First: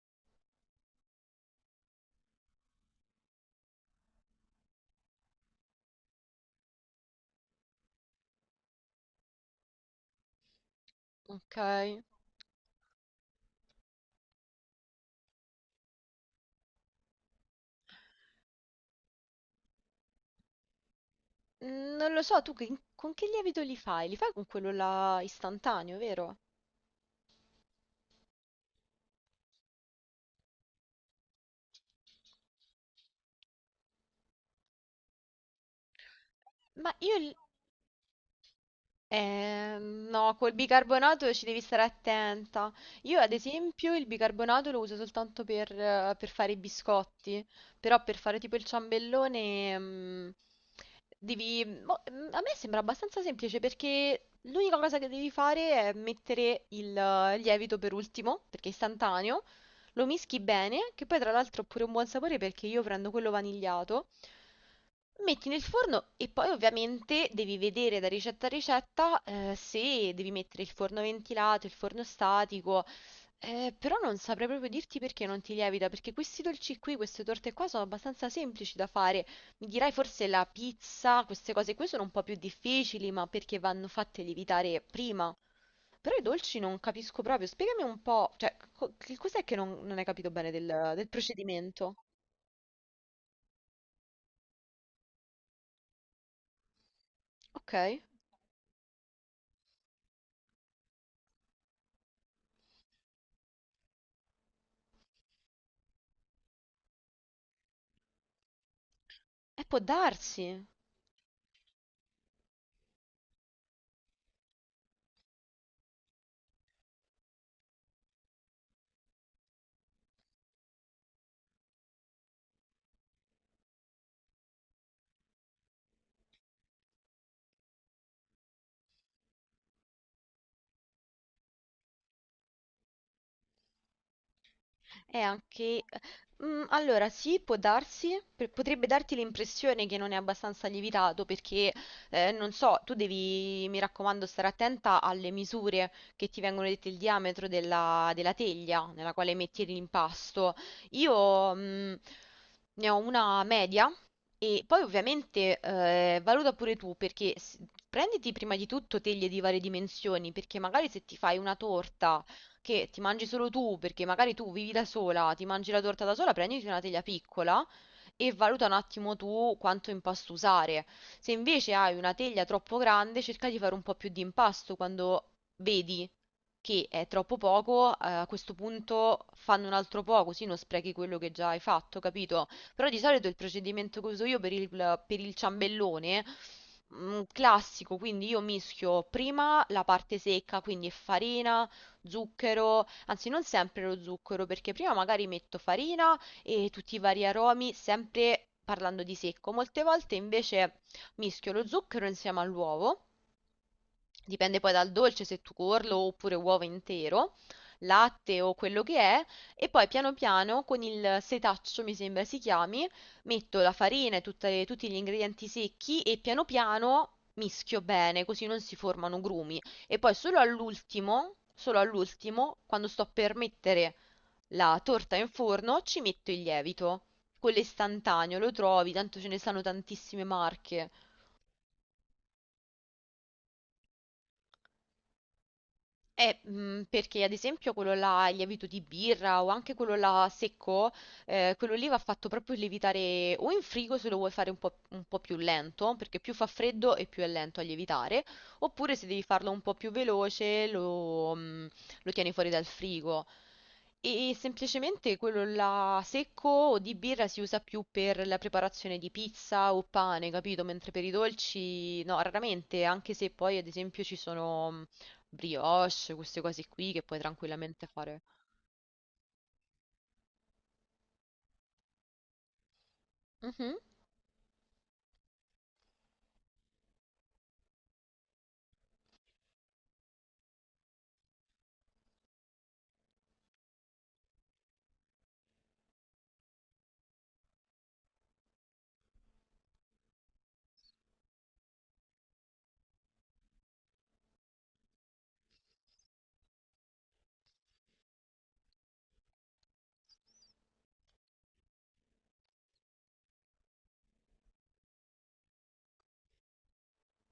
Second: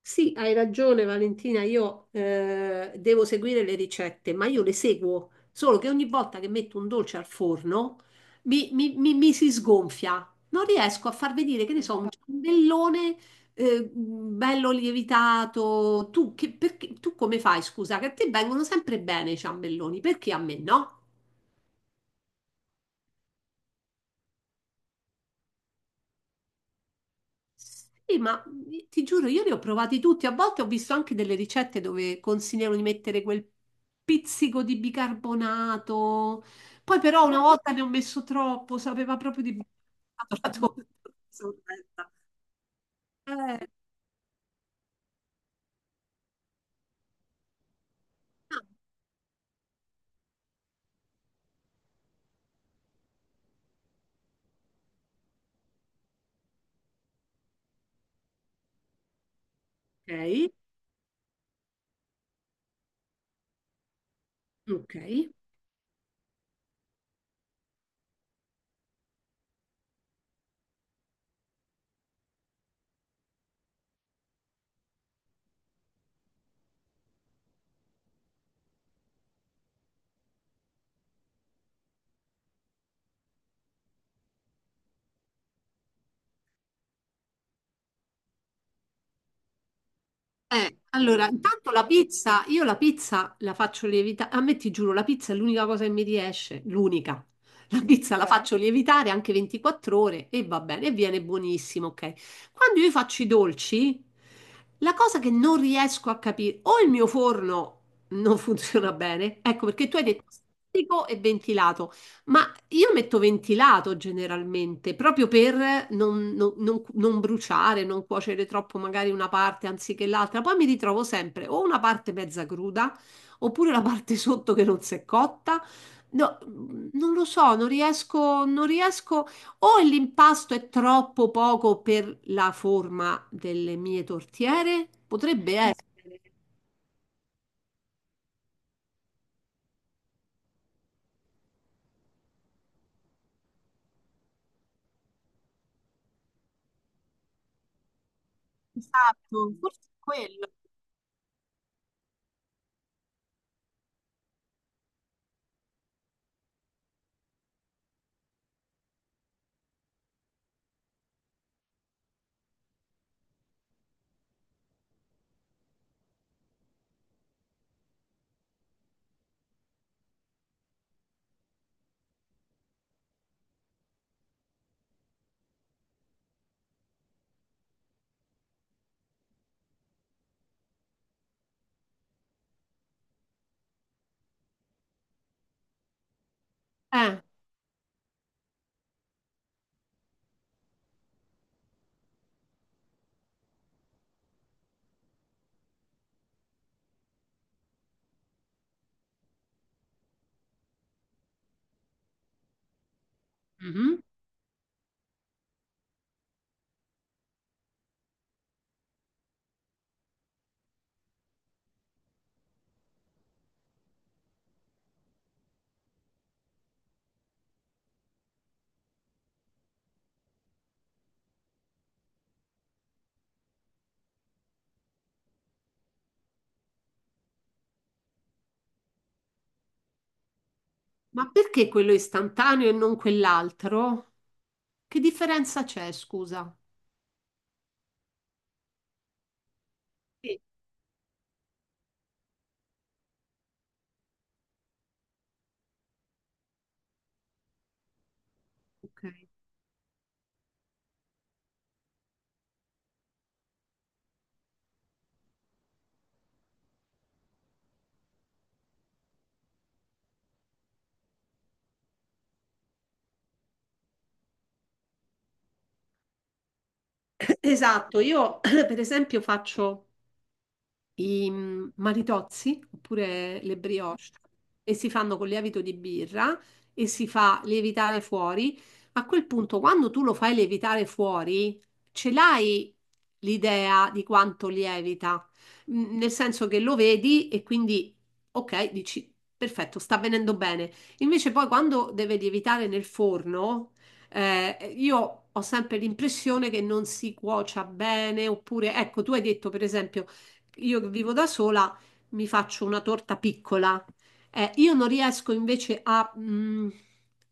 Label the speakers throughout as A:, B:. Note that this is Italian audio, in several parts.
A: Sì, hai ragione Valentina, io devo seguire le ricette, ma io le seguo, solo che ogni volta che metto un dolce al forno mi si sgonfia, non riesco a far
B: Ok.
A: vedere, che ne so, un infatti, ciambellone bello lievitato. Tu come fai, scusa, che a te vengono sempre bene i ciambelloni, perché a me no?
B: Non lo so, con che lievito li fai? Li fai con quello là istantaneo, vero?
A: Sì, ma ti giuro, io li ho provati tutti. A volte ho visto anche delle ricette dove consigliano di mettere quel pizzico di bicarbonato.
B: Ma
A: Poi
B: io,
A: però una volta ne ho messo troppo, sapeva proprio di
B: No, col
A: bicarbonato la
B: bicarbonato ci devi stare
A: torta.
B: attenta. Io, ad
A: Eh,
B: esempio, il bicarbonato lo uso soltanto per fare i biscotti, però per fare tipo
A: ah,
B: il ciambellone, mm, a me sembra abbastanza semplice perché l'unica cosa che devi fare è mettere il lievito per ultimo, perché è istantaneo, lo mischi
A: ok,
B: bene, che poi tra l'altro ha pure un buon sapore perché io prendo quello vanigliato.
A: ok.
B: Metti nel forno e poi ovviamente devi vedere da ricetta a ricetta, se devi mettere il forno ventilato, il forno statico, però non saprei proprio dirti perché non ti lievita, perché questi dolci qui, queste torte qua sono abbastanza semplici da fare. Mi dirai forse la pizza, queste cose qui sono un po' più difficili, ma perché vanno fatte lievitare prima. Però i dolci non capisco proprio, spiegami un po', cioè, che cos'è che non hai capito bene del
A: Allora, intanto la
B: procedimento?
A: pizza, io la pizza la faccio lievitare, a me ti giuro, la pizza è l'unica cosa che mi riesce, l'unica.
B: Ok,
A: La pizza la, ok, faccio lievitare anche 24 ore e va bene, e viene buonissimo, ok? Quando io faccio i dolci, la cosa che non riesco a capire, o il mio forno non funziona bene, ecco
B: può
A: perché tu hai detto
B: darsi.
A: statico e ventilato. Ma io metto ventilato generalmente, proprio per non bruciare, non cuocere troppo magari una parte anziché l'altra. Poi mi ritrovo sempre o una parte mezza cruda, oppure la parte sotto che non si è cotta. No, non lo so, non riesco, non riesco. O l'impasto è troppo poco per la forma delle mie tortiere?
B: E
A: Potrebbe
B: anche...
A: essere.
B: Allora, sì, può darsi, potrebbe darti l'impressione che non è abbastanza lievitato perché, non so, tu devi, mi raccomando, stare attenta alle misure che ti vengono dette, il diametro della, della teglia nella quale
A: Esatto,
B: metti
A: forse è quello.
B: l'impasto. Io, ne ho una media e poi ovviamente, valuta pure tu perché prenditi prima di tutto teglie di varie dimensioni perché magari se ti fai una torta che ti mangi solo tu, perché magari tu vivi da sola, ti mangi la torta da sola, prenditi una teglia piccola e valuta un attimo tu quanto impasto usare. Se invece hai una teglia troppo grande, cerca di fare un po' più di impasto quando vedi che è troppo poco, a questo punto fanno un altro po', così non sprechi quello che già hai fatto, capito? Però di solito il procedimento che uso io per il ciambellone
A: Eh.
B: classico, quindi io mischio prima la parte secca, quindi farina, zucchero, anzi non sempre lo zucchero, perché prima magari metto farina e tutti i vari aromi, sempre parlando di secco. Molte volte invece mischio lo zucchero insieme all'uovo.
A: Mhm.
B: Dipende poi dal dolce, se tu tuorlo oppure uovo intero, latte o quello che è, e poi piano piano con il setaccio, mi sembra si chiami, metto la farina e tutti gli ingredienti secchi e piano piano mischio bene, così non si formano grumi. E poi solo all'ultimo, quando sto per mettere la torta in forno, ci metto il lievito. Quello istantaneo, lo trovi, tanto ce ne stanno tantissime marche.
A: Ma perché quello è istantaneo e non quell'altro? Che differenza c'è, scusa?
B: Perché ad esempio quello là, il lievito di birra o anche quello là
A: Sì,
B: secco, quello lì va fatto proprio lievitare o in frigo se lo vuoi fare un po' più lento, perché più fa freddo e più è lento a lievitare, oppure
A: ok.
B: se devi farlo un po' più veloce lo tieni fuori dal frigo. E semplicemente quello là secco o di birra si usa più per la preparazione di pizza o pane, capito? Mentre per i dolci, no, raramente, anche se poi ad esempio ci sono brioche, queste cose qui che puoi tranquillamente
A: Esatto,
B: fare.
A: io per esempio faccio i maritozzi oppure le
B: Mhm.
A: brioche e si fanno con lievito di birra e si fa lievitare fuori. A quel punto, quando tu lo fai lievitare fuori, ce l'hai l'idea di quanto lievita, nel senso che lo vedi e quindi, ok, dici, perfetto, sta venendo bene. Invece poi quando deve lievitare nel forno, io ho sempre l'impressione che non si cuocia bene, oppure, ecco, tu hai detto per esempio io che vivo da sola mi faccio una torta piccola. Io non riesco invece a,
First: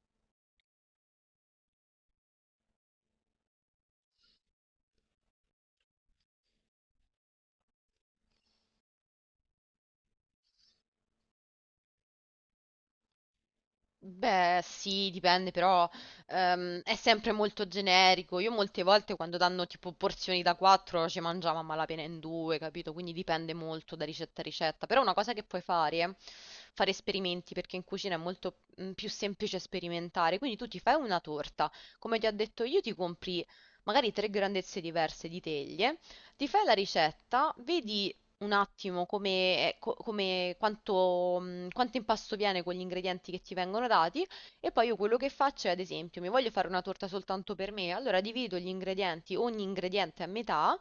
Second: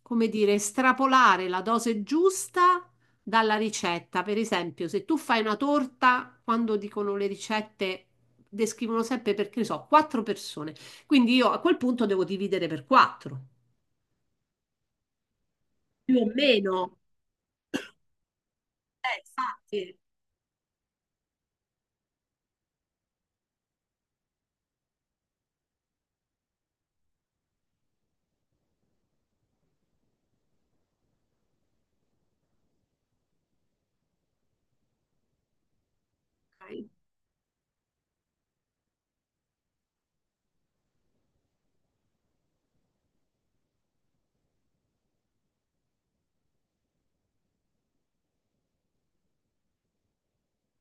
A: come dire, estrapolare la dose giusta dalla ricetta. Per esempio, se tu fai una torta, quando dicono le ricette, descrivono sempre perché ne so, quattro persone. Quindi io a quel punto devo dividere per quattro,
B: Beh, sì, dipende, però
A: più o
B: è
A: meno.
B: sempre molto generico. Io molte volte quando danno tipo
A: Infatti.
B: porzioni da 4 ci mangiamo a malapena in due, capito? Quindi dipende molto da ricetta a ricetta. Però una cosa che puoi fare è fare esperimenti, perché in cucina è molto più semplice sperimentare. Quindi tu ti fai una torta, come ti ho detto io, ti compri magari tre grandezze diverse di teglie. Ti fai la
A: Ok.
B: ricetta, vedi un attimo come, co- come- quanto, quanto impasto viene con gli ingredienti che ti vengono dati e poi io quello che faccio è, ad esempio, mi voglio fare una torta soltanto per me, allora divido gli ingredienti, ogni ingrediente a metà,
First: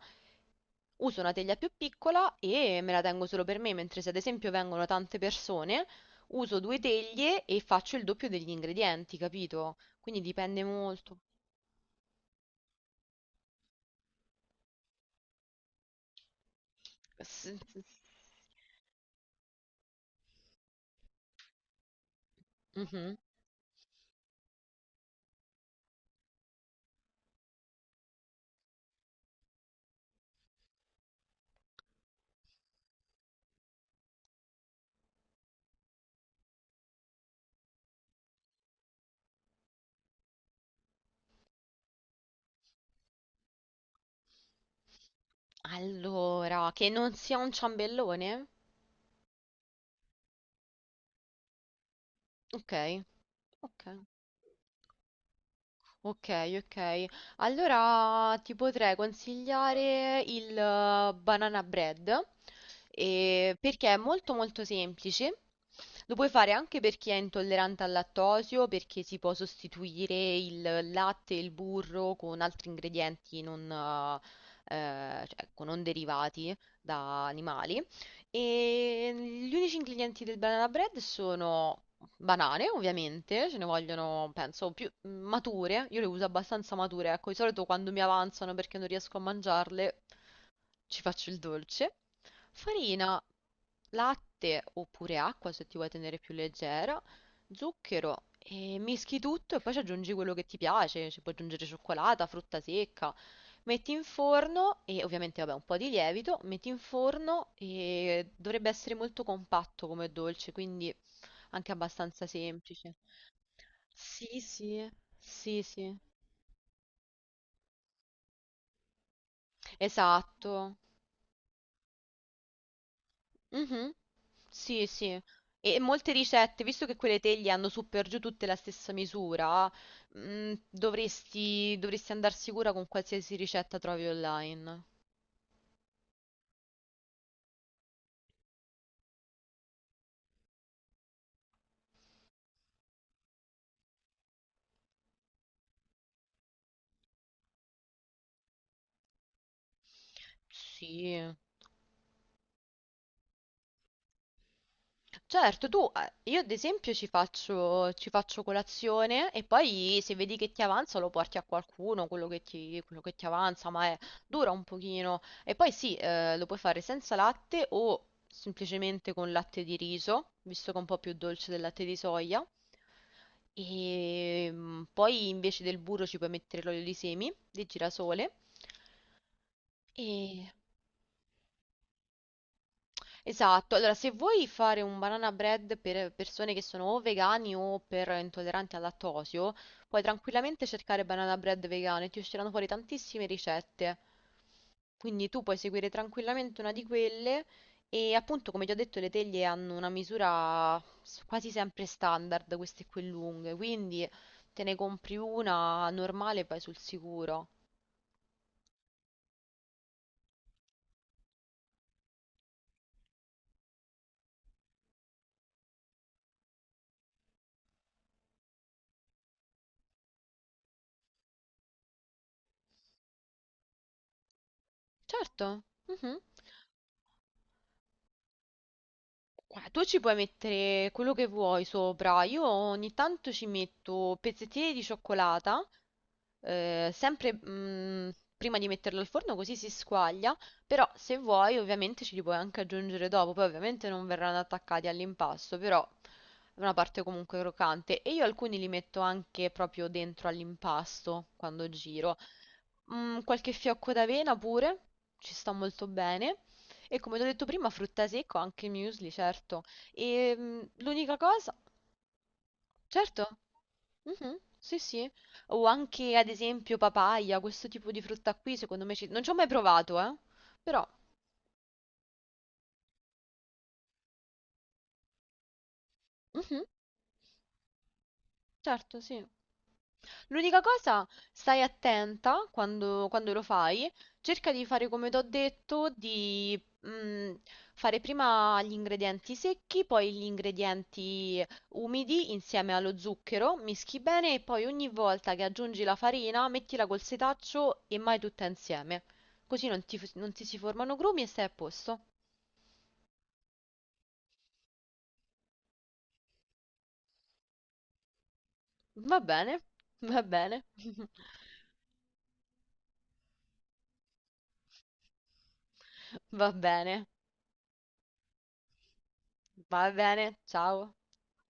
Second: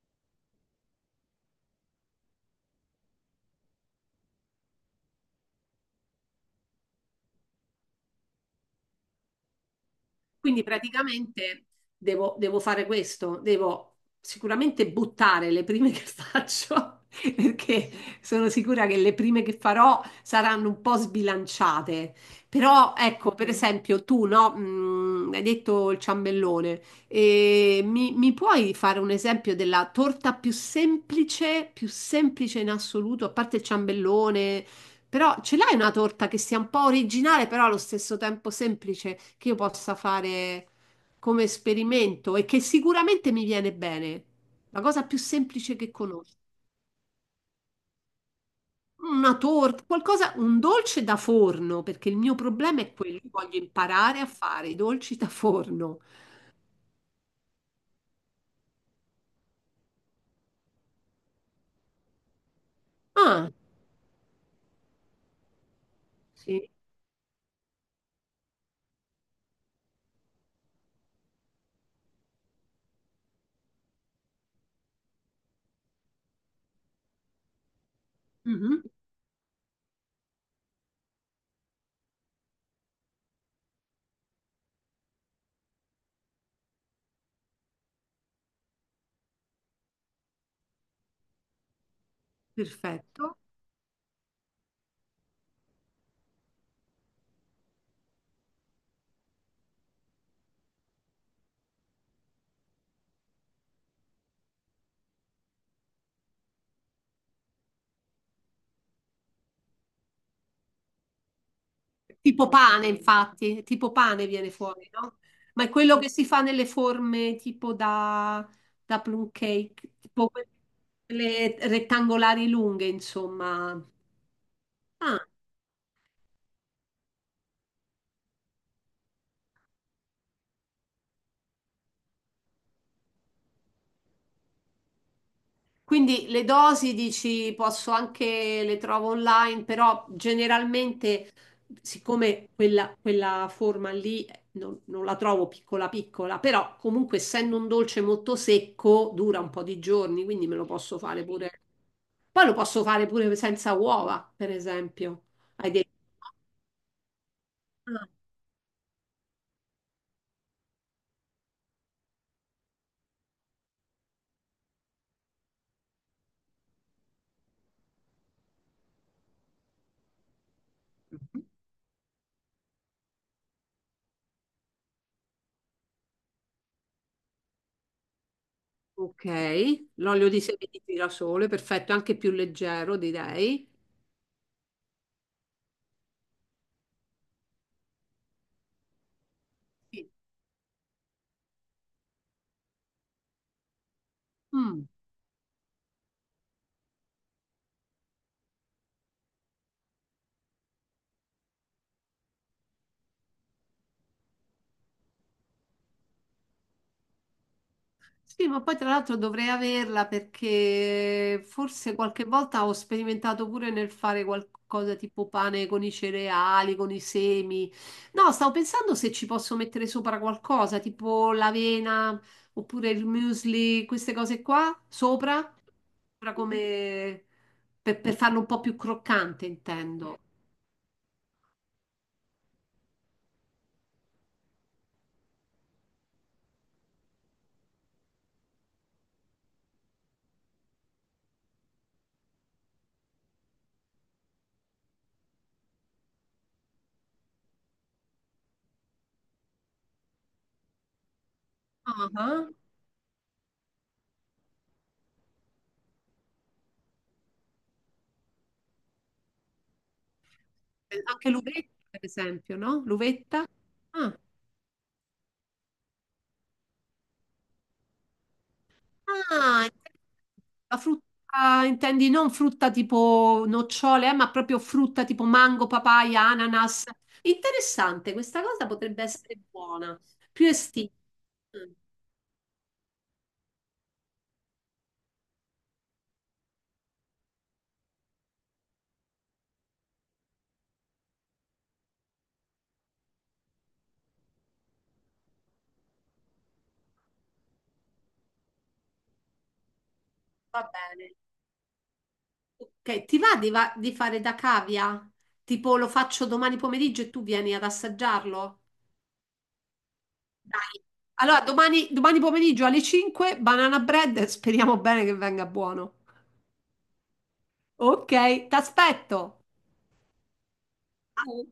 B: uso una teglia più piccola e me la tengo solo per me, mentre se ad esempio vengono tante persone, uso due teglie e faccio il doppio degli ingredienti, capito? Quindi dipende
A: Quindi
B: molto.
A: praticamente devo fare questo, devo sicuramente buttare le prime che faccio,
B: S- s-
A: perché sono sicura che le prime che farò saranno un po' sbilanciate. Però
B: Mhm.
A: ecco, per esempio, tu no, hai detto il ciambellone. E mi puoi fare un esempio della torta più semplice in assoluto, a parte il ciambellone? Però ce l'hai una torta che sia un po' originale, però allo stesso tempo semplice, che io possa fare come esperimento e che sicuramente mi viene bene. La cosa più semplice che conosco.
B: Allora, che non sia un ciambellone?
A: Una torta, qualcosa, un dolce da forno, perché il mio
B: Ok.
A: problema è quello, io voglio
B: Ok.
A: imparare a fare i dolci da forno.
B: Ok, ok. Allora ti potrei consigliare il banana bread,
A: Ah,
B: perché è molto molto semplice. Lo puoi fare
A: sì.
B: anche per chi è intollerante al lattosio, perché si può sostituire il latte e il burro con altri ingredienti non, cioè, ecco, non derivati da animali.
A: Mhm,
B: E gli unici ingredienti del banana bread sono banane, ovviamente, ce ne vogliono, penso, più mature. Io le uso abbastanza mature, ecco, di solito quando mi avanzano perché non riesco a mangiarle, ci faccio il dolce. Farina,
A: perfetto.
B: latte oppure acqua se ti vuoi tenere più leggera, zucchero e mischi tutto e poi ci aggiungi quello che ti piace, ci puoi aggiungere cioccolata, frutta secca. Metti in forno e ovviamente vabbè un po' di lievito, metti in forno e dovrebbe essere molto compatto come dolce, quindi anche abbastanza
A: Tipo pane,
B: semplice.
A: infatti, tipo pane
B: Sì,
A: viene
B: sì,
A: fuori, no?
B: sì,
A: Ma è
B: sì,
A: quello che si fa nelle forme tipo da plum cake, tipo
B: esatto.
A: quelle rettangolari lunghe, insomma.
B: Mhm. Sì, sì.
A: Ah,
B: E molte ricette, visto che quelle teglie hanno su per giù tutte la stessa misura, dovresti andare sicura con qualsiasi ricetta trovi online.
A: quindi le dosi dici posso anche le trovo online, però generalmente, siccome quella forma lì non la trovo piccola piccola, però comunque essendo un dolce molto secco dura un po' di giorni, quindi me lo posso
B: Sì.
A: fare pure. Poi lo posso fare pure senza uova, per esempio.
B: Certo,
A: Hai detto.
B: tu, io ad esempio ci faccio, ci
A: Ah,
B: faccio colazione e poi se vedi che ti avanza lo porti a qualcuno, quello che ti avanza, dura un pochino. E poi sì, lo puoi fare senza latte o semplicemente con latte di riso, visto che è un po' più dolce del latte di soia. E poi invece del burro ci puoi mettere l'olio di semi di girasole.
A: ok, l'olio di semi di girasole, perfetto, anche più leggero, direi.
B: Esatto, allora se vuoi fare un banana bread per persone che sono o vegani o per intolleranti al lattosio, puoi
A: Sì.
B: tranquillamente cercare banana bread vegano e ti usciranno fuori tantissime ricette.
A: Mm.
B: Quindi tu puoi seguire tranquillamente una di quelle e appunto come ti ho detto le teglie hanno una misura quasi sempre standard, queste qui lunghe, quindi te ne compri una normale e vai sul sicuro.
A: Sì, ma poi tra l'altro dovrei averla perché forse qualche volta ho sperimentato pure nel fare qualcosa tipo pane con i cereali, con i semi. No, stavo pensando se ci posso mettere sopra qualcosa, tipo l'avena oppure il muesli, queste cose qua, sopra,
B: Certo. Mhm.
A: sopra come per farlo un po' più croccante,
B: Guarda, tu ci puoi
A: intendo.
B: mettere quello che vuoi sopra. Io ogni tanto ci metto pezzettini di cioccolata, eh, sempre mm, prima di metterlo al forno così si squaglia, però se vuoi ovviamente ce li puoi anche aggiungere dopo, poi ovviamente non verranno attaccati all'impasto, però è una parte comunque croccante e io alcuni li metto anche proprio dentro all'impasto quando
A: Ah,
B: giro.
A: ah.
B: Qualche fiocco d'avena pure, ci sta molto bene. E come ti ho detto prima, frutta secca, anche muesli, certo. E l'unica
A: Anche
B: cosa...
A: l'uvetta, per esempio, no?
B: Certo.
A: L'uvetta. Ah.
B: Mh-mh. Sì, sì. O anche ad esempio papaya, questo tipo di frutta qui secondo me ci non ci ho mai
A: Ah,
B: provato,
A: la
B: però
A: frutta, intendi non frutta tipo nocciole, ma proprio frutta tipo mango, papaya,
B: mh-mh,
A: ananas. Interessante, questa cosa
B: certo,
A: potrebbe
B: sì.
A: essere buona. Più
B: L'unica
A: estiva.
B: cosa, stai
A: Mm,
B: attenta quando, quando lo fai, cerca di fare come ti ho detto, di mm, fare prima gli ingredienti secchi, poi gli ingredienti umidi insieme allo zucchero, mischi bene e poi ogni volta che aggiungi la farina mettila col setaccio e mai tutta insieme. Così non ti si
A: Va
B: formano
A: bene.
B: grumi e stai a posto.
A: Ok, ti va di fare da cavia? Tipo lo faccio domani pomeriggio e tu vieni ad assaggiarlo?
B: Va bene, va bene,
A: Dai. Allora, domani pomeriggio alle 5, banana bread, speriamo bene che venga buono.
B: va bene,
A: Ok, ti aspetto.
B: va bene, ciao.
A: Ciao.